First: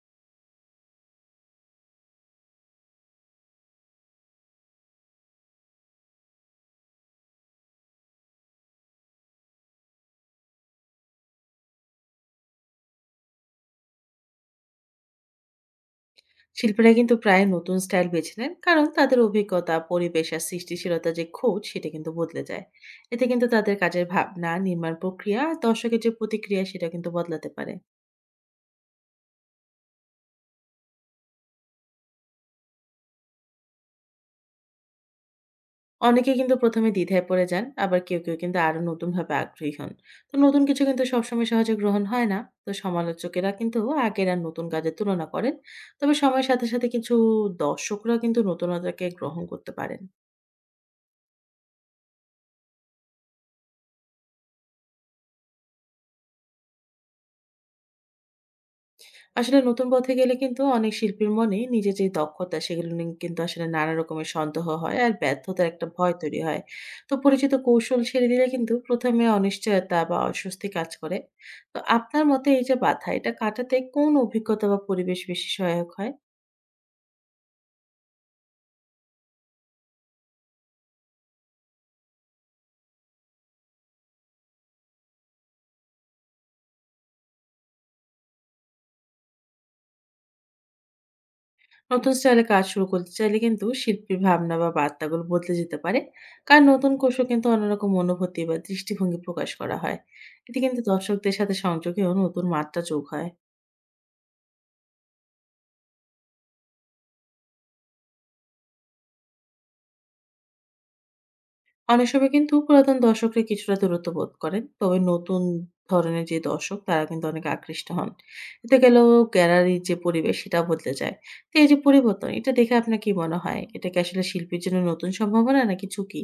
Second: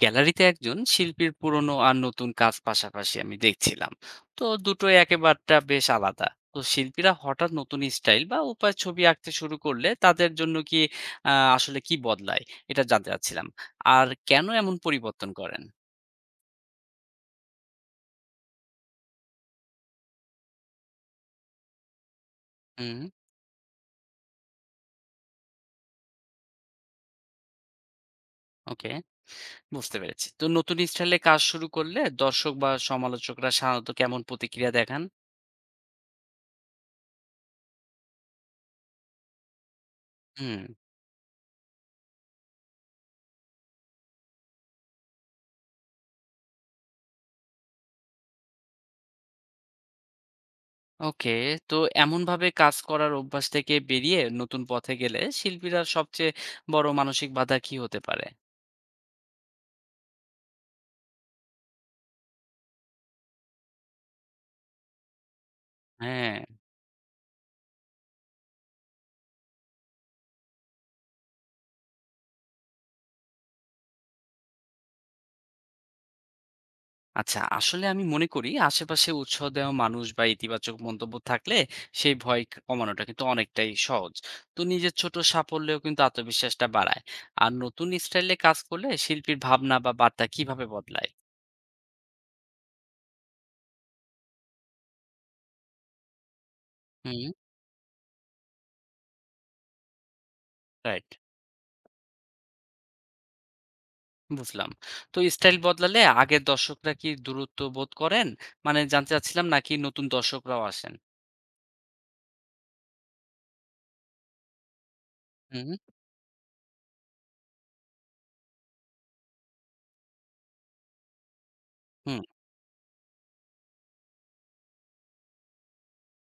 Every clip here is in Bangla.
গ্যালারিতে একজন শিল্পীর পুরনো আর নতুন কাজ পাশাপাশি আমি দেখছিলাম। তো দুটোই একেবারটা বেশ আলাদা। তো শিল্পীরা হঠাৎ নতুন স্টাইল বা উপায় ছবি আঁকতে শুরু করলে তাদের জন্য কি আসলে কি বদলায়, এটা জানতে চাচ্ছিলাম। আর কেন এমন পরিবর্তন করেন? শিল্পীরা কিন্তু প্রায় নতুন স্টাইল বেছে নেন কারণ তাদের অভিজ্ঞতা, পরিবেশ আর সৃষ্টিশীলতা যে খোঁজ সেটা কিন্তু বদলে যায়। হুম। এতে কিন্তু তাদের কাজের ভাবনা, নির্মাণ প্রক্রিয়া আর দর্শকের যে প্রতিক্রিয়া সেটা কিন্তু বদলাতে পারে। ওকে, বুঝতে পেরেছি। তো নতুন স্টাইলে কাজ শুরু করলে দর্শক বা সমালোচকরা সাধারণত কেমন প্রতিক্রিয়া দেখান? অনেকে কিন্তু প্রথমে দ্বিধায় পড়ে যান, আবার কেউ কেউ কিন্তু আরো নতুন ভাবে আগ্রহী হন। তো হুম। নতুন কিছু কিন্তু সবসময় সহজে গ্রহণ হয় না। তো সমালোচকেরা কিন্তু আগের আর নতুন কাজের তুলনা করেন। তবে সময়ের সাথে সাথে কিছু দর্শকরা কিন্তু নতুনতাকে গ্রহণ করতে পারেন। ওকে। তো এমনভাবে কাজ করার অভ্যাস থেকে বেরিয়ে নতুন পথে গেলে শিল্পীরা সবচেয়ে বড় মানসিক বাধা কি হতে পারে? আসলে নতুন পথে গেলে কিন্তু অনেক শিল্পীর মনে নিজের যে দক্ষতা সেগুলো নিয়ে কিন্তু আসলে নানা রকমের সন্দেহ হয় আর ব্যর্থতার একটা ভয় হ্যাঁ। তৈরি হয়। তো পরিচিত কৌশল ছেড়ে দিলে কিন্তু প্রথমে অনিশ্চয়তা বা অস্বস্তি কাজ করে। তো আপনার মতে এই যে বাধা, এটা কাটাতে কোন অভিজ্ঞতা বা পরিবেশ বেশি সহায়ক হয়? আচ্ছা, আসলে আমি মনে করি আশেপাশে উৎসাহ দেওয়া মানুষ বা ইতিবাচক মন্তব্য থাকলে সেই ভয় কমানোটা কিন্তু অনেকটাই সহজ। তো নিজের ছোট সাফল্যেও কিন্তু আত্মবিশ্বাসটা বাড়ায়। আর নতুন স্টাইলে কাজ করলে শিল্পীর ভাবনা বা বার্তা কিভাবে বদলায়? নতুন স্টাইলে কাজ শুরু করতে চাইলে কিন্তু শিল্পীর ভাবনা বা বার্তাগুলো বদলে যেতে পারে। কারণ নতুন কৌশল হুম। কিন্তু অন্যরকম অনুভূতি বা দৃষ্টিভঙ্গি প্রকাশ করা হয়। এতে কিন্তু রাইট। দর্শকদের সাথে সংযোগেও নতুন মাত্রা যোগ হয়। বুঝলাম। তো স্টাইল বদলালে আগের দর্শকরা কি দূরত্ব বোধ করেন? মানে জানতে চাচ্ছিলাম নাকি নতুন দর্শকরাও আসেন? অনেক সময় কিন্তু পুরাতন দর্শকরা কিছুটা দূরত্ব বোধ করেন। তবে নতুন হুম। ধরনের যে দর্শক তারা কিন্তু অনেক আকৃষ্ট হন। এতে গেলেও গ্যালারির যে পরিবেশ সেটা বদলে যায়। তো এই যে হুম। পরিবর্তন এটা দেখে আপনার কি মনে হয়? এটা কি আসলে শিল্পীর জন্য নতুন সম্ভাবনা নাকি ঝুঁকি?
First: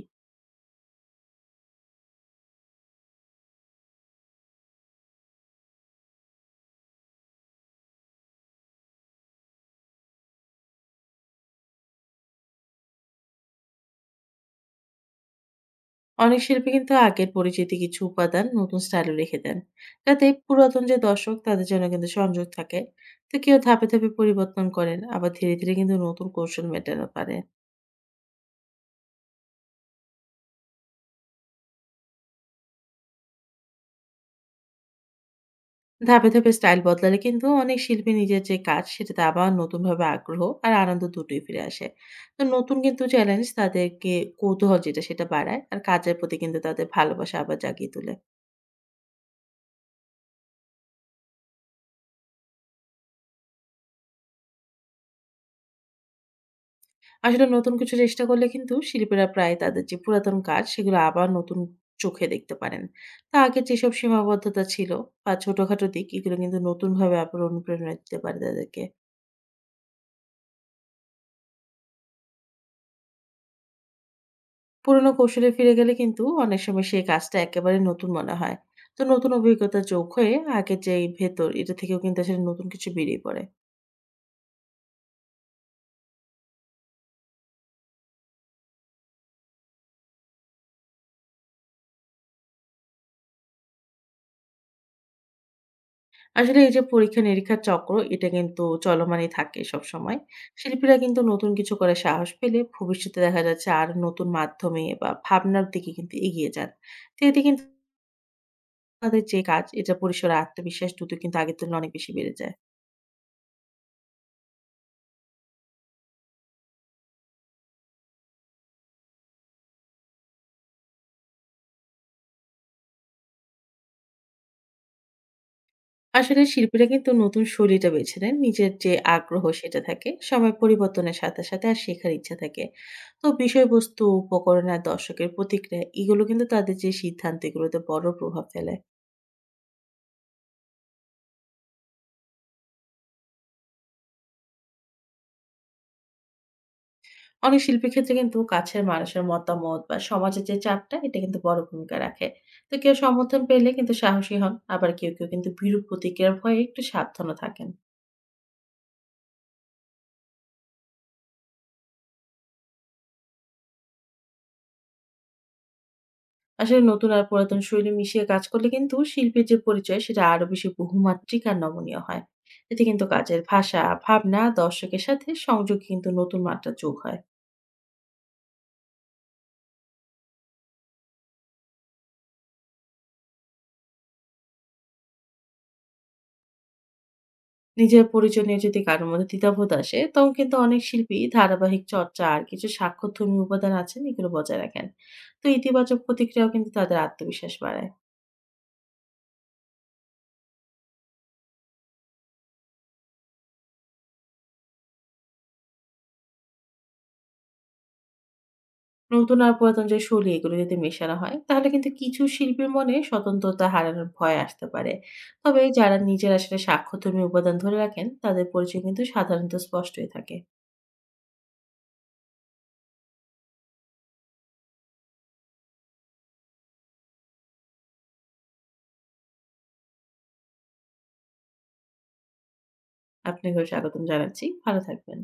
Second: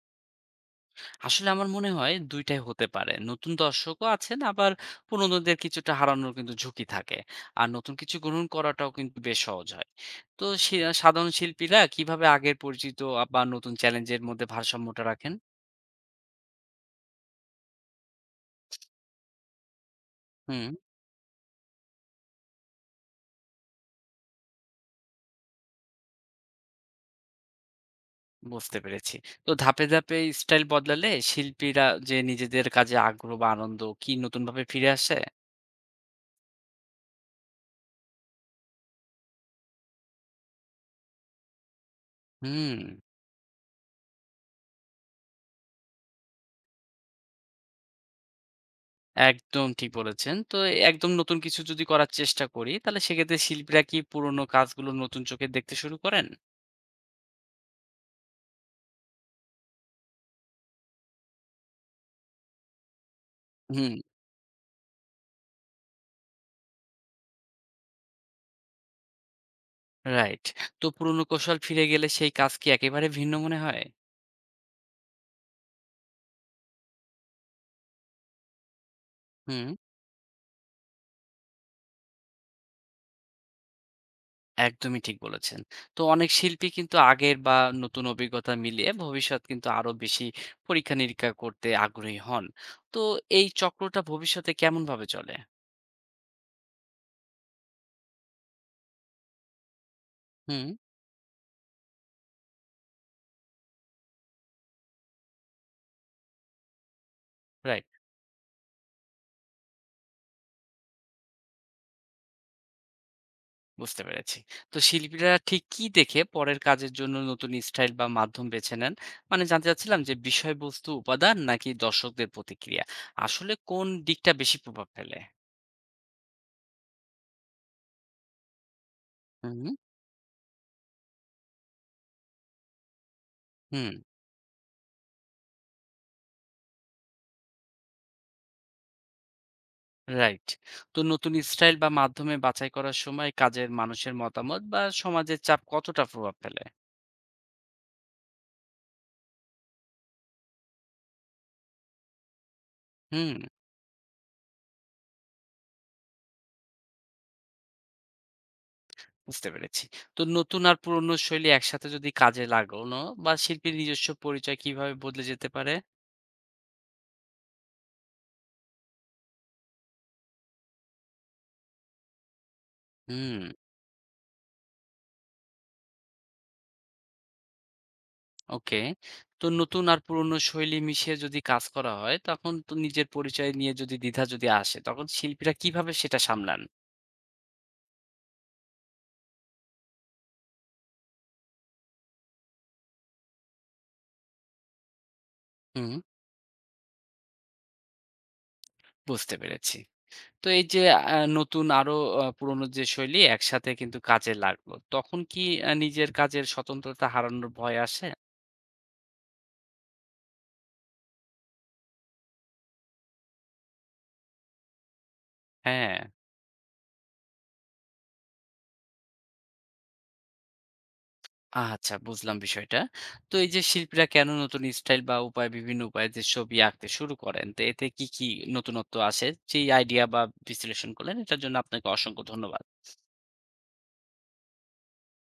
আসলে আমার মনে হয় ২টাই টাই হতে পারে। নতুন দর্শকও আছেন, আবার পুরনোদের কিছুটা হারানোর কিন্তু ঝুঁকি থাকে। আর নতুন কিছু গ্রহণ করাটাও কিন্তু বেশ সহজ হয়। তো সে সাধারণ শিল্পীরা কিভাবে আগের পরিচিত বা নতুন চ্যালেঞ্জের মধ্যে ভারসাম্যটা রাখেন? অনেক শিল্পী কিন্তু আগের পরিচিতি কিছু উপাদান নতুন স্টাইলে রেখে দেন। যাতে হুম। পুরাতন যে দর্শক তাদের জন্য কিন্তু সংযোগ থাকে। তো কেউ ধাপে, ধাপে পরিবর্তন করেন, আবার ধীরে, ধীরে কিন্তু নতুন কৌশল মেটানো পারেন। বুঝতে পেরেছি। তো ধাপে, ধাপে স্টাইল বদলালে শিল্পীরা যে নিজেদের কাজে আগ্রহ বা আনন্দ কি নতুনভাবে ফিরে আসে? ধাপে, ধাপে স্টাইল বদলালে কিন্তু অনেক শিল্পী নিজের যে কাজ সেটাতে আবার নতুনভাবে আগ্রহ আর আনন্দ দুটোই ফিরে আসে। তো নতুন হুম, কিন্তু চ্যালেঞ্জ তাদেরকে কৌতূহল যেটা সেটা বাড়ায় আর কাজের প্রতি কিন্তু তাদের ভালোবাসা আবার জাগিয়ে তোলে। একদম ঠিক বলেছেন। তো একদম নতুন কিছু যদি করার চেষ্টা করি, তাহলে সেক্ষেত্রে শিল্পীরা কি পুরোনো কাজগুলো নতুন চোখে দেখতে শুরু করেন? আসলে নতুন কিছু চেষ্টা করলে কিন্তু শিল্পীরা প্রায় তাদের যে পুরাতন কাজ সেগুলো আবার নতুন চোখে দেখতে পারেন। তা আগের যেসব হুম। সীমাবদ্ধতা ছিল বা ছোটখাটো দিক, এগুলো কিন্তু নতুনভাবে আবার অনুপ্রেরণা দিতে পারে তাদেরকে। রাইট। তো পুরোনো কৌশল ফিরে গেলে সেই কাজ কি একেবারে ভিন্ন মনে হয়? পুরোনো কৌশলে ফিরে গেলে কিন্তু অনেক সময় সেই কাজটা একেবারে নতুন মনে হয়। তো নতুন হুম, অভিজ্ঞতা যোগ হয়ে আগের যেই ভেতর এটা থেকেও কিন্তু আসলে নতুন কিছু বেরিয়ে পড়ে। একদমই ঠিক বলেছেন। তো অনেক শিল্পী কিন্তু আগের বা নতুন অভিজ্ঞতা মিলিয়ে ভবিষ্যৎ কিন্তু আরো বেশি পরীক্ষা নিরীক্ষা করতে আগ্রহী হন। তো এই চক্রটা ভবিষ্যতে কেমন ভাবে চলে? আসলে এই যে পরীক্ষা-নিরীক্ষার চক্র এটা কিন্তু চলমানই থাকে সবসময়। হুম, শিল্পীরা কিন্তু নতুন কিছু করার সাহস পেলে ভবিষ্যতে দেখা যাচ্ছে আর নতুন মাধ্যমে বা ভাবনার দিকে কিন্তু এগিয়ে যান। তো এতে কিন্তু রাইট। তাদের যে কাজ এটা পরিসরে আত্মবিশ্বাস দ্রুত কিন্তু আগের তুলনায় অনেক বেশি বেড়ে যায়। বুঝতে পেরেছি। তো শিল্পীরা ঠিক কি দেখে পরের কাজের জন্য নতুন স্টাইল বা মাধ্যম বেছে নেন? মানে জানতে চাচ্ছিলাম যে বিষয়বস্তু, উপাদান নাকি দর্শকদের প্রতিক্রিয়া? আসলে কোন দিকটা বেশি প্রভাব ফেলে? আসলে শিল্পীরা কিন্তু নতুন শৈলীটা বেছে নেন। নিজের যে আগ্রহ হুম, সেটা থাকে, সময় পরিবর্তনের সাথে, সাথে আর শেখার ইচ্ছা থাকে। তো হুম, বিষয়বস্তু, উপকরণ আর দর্শকের প্রতিক্রিয়া এগুলো কিন্তু তাদের যে সিদ্ধান্ত এগুলোতে বড় প্রভাব ফেলে। রাইট। তো নতুন স্টাইল বা মাধ্যমে বাছাই করার সময় কাজের মানুষের মতামত বা সমাজের চাপ কতটা প্রভাব ফেলে? অনেক শিল্পীর ক্ষেত্রে কিন্তু কাছের মানুষের মতামত বা সমাজের যে চাপটা এটা কিন্তু বড় ভূমিকা রাখে। তো কেউ হুম, সমর্থন পেলে কিন্তু সাহসী হন, আবার কেউ কিন্তু বিরূপ প্রতিক্রিয়ার ভয়ে একটু সাবধানও থাকেন। বুঝতে পেরেছি। তো নতুন আর পুরনো শৈলী একসাথে যদি কাজে লাগানো বা শিল্পীর নিজস্ব পরিচয় কিভাবে বদলে যেতে পারে? আসলে নতুন আর পুরাতন শৈলী মিশিয়ে কাজ করলে কিন্তু শিল্পীর যে পরিচয় সেটা আরো বেশি বহুমাত্রিক আর নমনীয় হয়। এতে কিন্তু হুম। কাজের ভাষা, ভাবনা, দর্শকের সাথে সংযোগ কিন্তু নতুন মাত্রা যোগ হয়। ওকে। তো নতুন আর পুরনো শৈলী মিশিয়ে যদি কাজ করা হয়, তখন তো নিজের পরিচয় নিয়ে যদি দ্বিধা যদি আসে, তখন শিল্পীরা কিভাবে সেটা সামলান? নিজের পরিচয় নিয়ে যদি কারোর মধ্যে দ্বিধাবোধ আসে তখন কিন্তু অনেক শিল্পী ধারাবাহিক চর্চা আর কিছু স্বাক্ষরধর্মী উপাদান আছেন এগুলো বজায় রাখেন। তো হুম, ইতিবাচক প্রতিক্রিয়াও কিন্তু তাদের আত্মবিশ্বাস বাড়ায়। বুঝতে পেরেছি। তো এই যে নতুন আরো পুরনো যে শৈলী একসাথে কিন্তু কাজে লাগলো। তখন কি নিজের কাজের স্বতন্ত্রতা হারানোর ভয় আসে? নতুন আর পুরাতন যে শৈলী এগুলো যদি মেশানো হয় তাহলে কিন্তু কিছু শিল্পীর মনে স্বতন্ত্রতা হারানোর ভয় আসতে পারে। তবে যারা হ্যাঁ। নিজের আসলে স্বাক্ষরধর্মী উপাদান ধরে রাখেন তাদের পরিচয় কিন্তু সাধারণত স্পষ্টই থাকে। আচ্ছা, বুঝলাম বিষয়টা। তো এই যে শিল্পীরা কেন নতুন স্টাইল বা উপায় বিভিন্ন উপায়ে যে ছবি আঁকতে শুরু করেন, তো এতে কি নতুনত্ব আসে? যেই আইডিয়া বা বিশ্লেষণ করলেন এটার জন্য আপনাকে অসংখ্য ধন্যবাদ। আপনাকেও স্বাগতম জানাচ্ছি। ভালো থাকবেন।